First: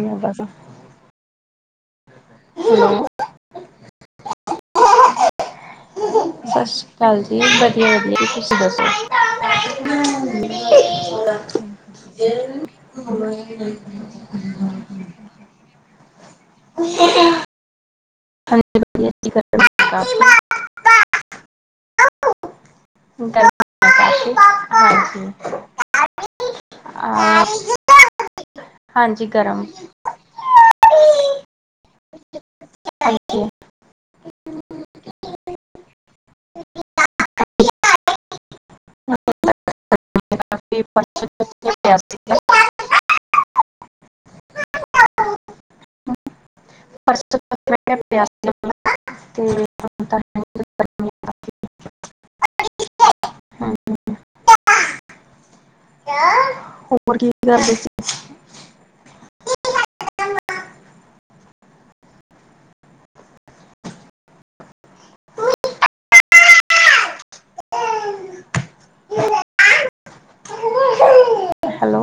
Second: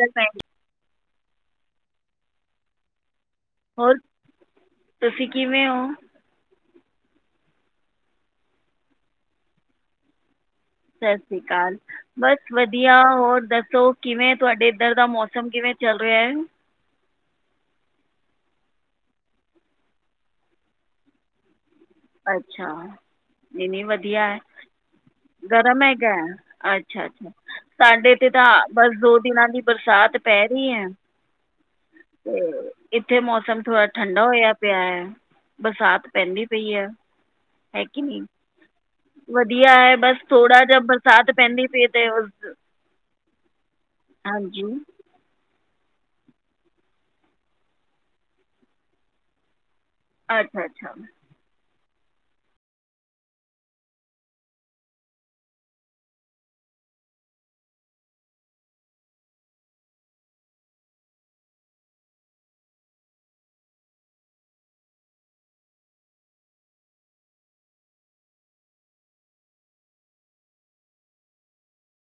ਭੈਣ ਦਾਸ [unintelligible] ਹੋਰ ਤੁਸੀਂ ਕਿਵੇਂ ਹੋ ਸਤਿ ਸ਼੍ਰੀ ਅਕਾਲ ਜੀ ਵਧੀਆ ਵਧੀਆ ਜੀ ਤੁਸੀਂ ਦੱਸੋ ਸਤਿ ਸ੍ਰੀ ਅਕਾਲ ਬਸ ਵਧੀਆ ਹੋਰ ਦੱਸੋ ਕਿਵੇਂ ਤੁਹਾਡੇ ਇਏਧਰ ਦਾ ਮੌਸਮ ਕਿਵੇਂ ਚੱਲ ਰਿਹਾ ਹੈ [unintelligible] ਅੱਛਾ ਅੱਛਾ ਗਰਮ ਇਨੀ ਵਧੀਆ ਹੈ ਕਾਫੀ। ਗਰਮ ਹੈਗਾ ਹੈ ਅੱਛਾ ਅੱਛਾ ਹਾਂਜੀ ਅ ਸਾਡੇਥੇ ਤਾਂ ਬਸ ਦੋ ਹਾਂਜੀ ਦਿਨਾਂ ਦੀ ਗਰਮ ਬਰਸਾਤ ਪੈ ਰਹੀ ਹੈ ਤੇ ਇੱਥੇ ਹਾਂਜੀ ਮੌਸਮ ਥੋੜਾ ਠੰਡਾ ਹੋਇਆ ਪਿਆ ਹੈ ਬਰਸਾਤ ਪੈਂਦੀ ਪਈ ਹੈ [unintelligible] ਵਧੀਆ ਹੈ ਬਸ ਥੋੜਾ ਜ ਕਾਫੀ ਪਰਸੋਂ ਬਰਸਾਤ ਪਹਿਦੀ ਚੌਥੇ ਪਈ ਪਿਆ ਤੇ ਸੀਗਾ ਹਾਂਜੀ [unintelligible] ਹੈ ਨੀ ਅੱਛਾ ਅੱਛਾ ਗਰਮੀ ਹੋਰ ਕੀ ਕਰਦੇ ਹੈਲੋ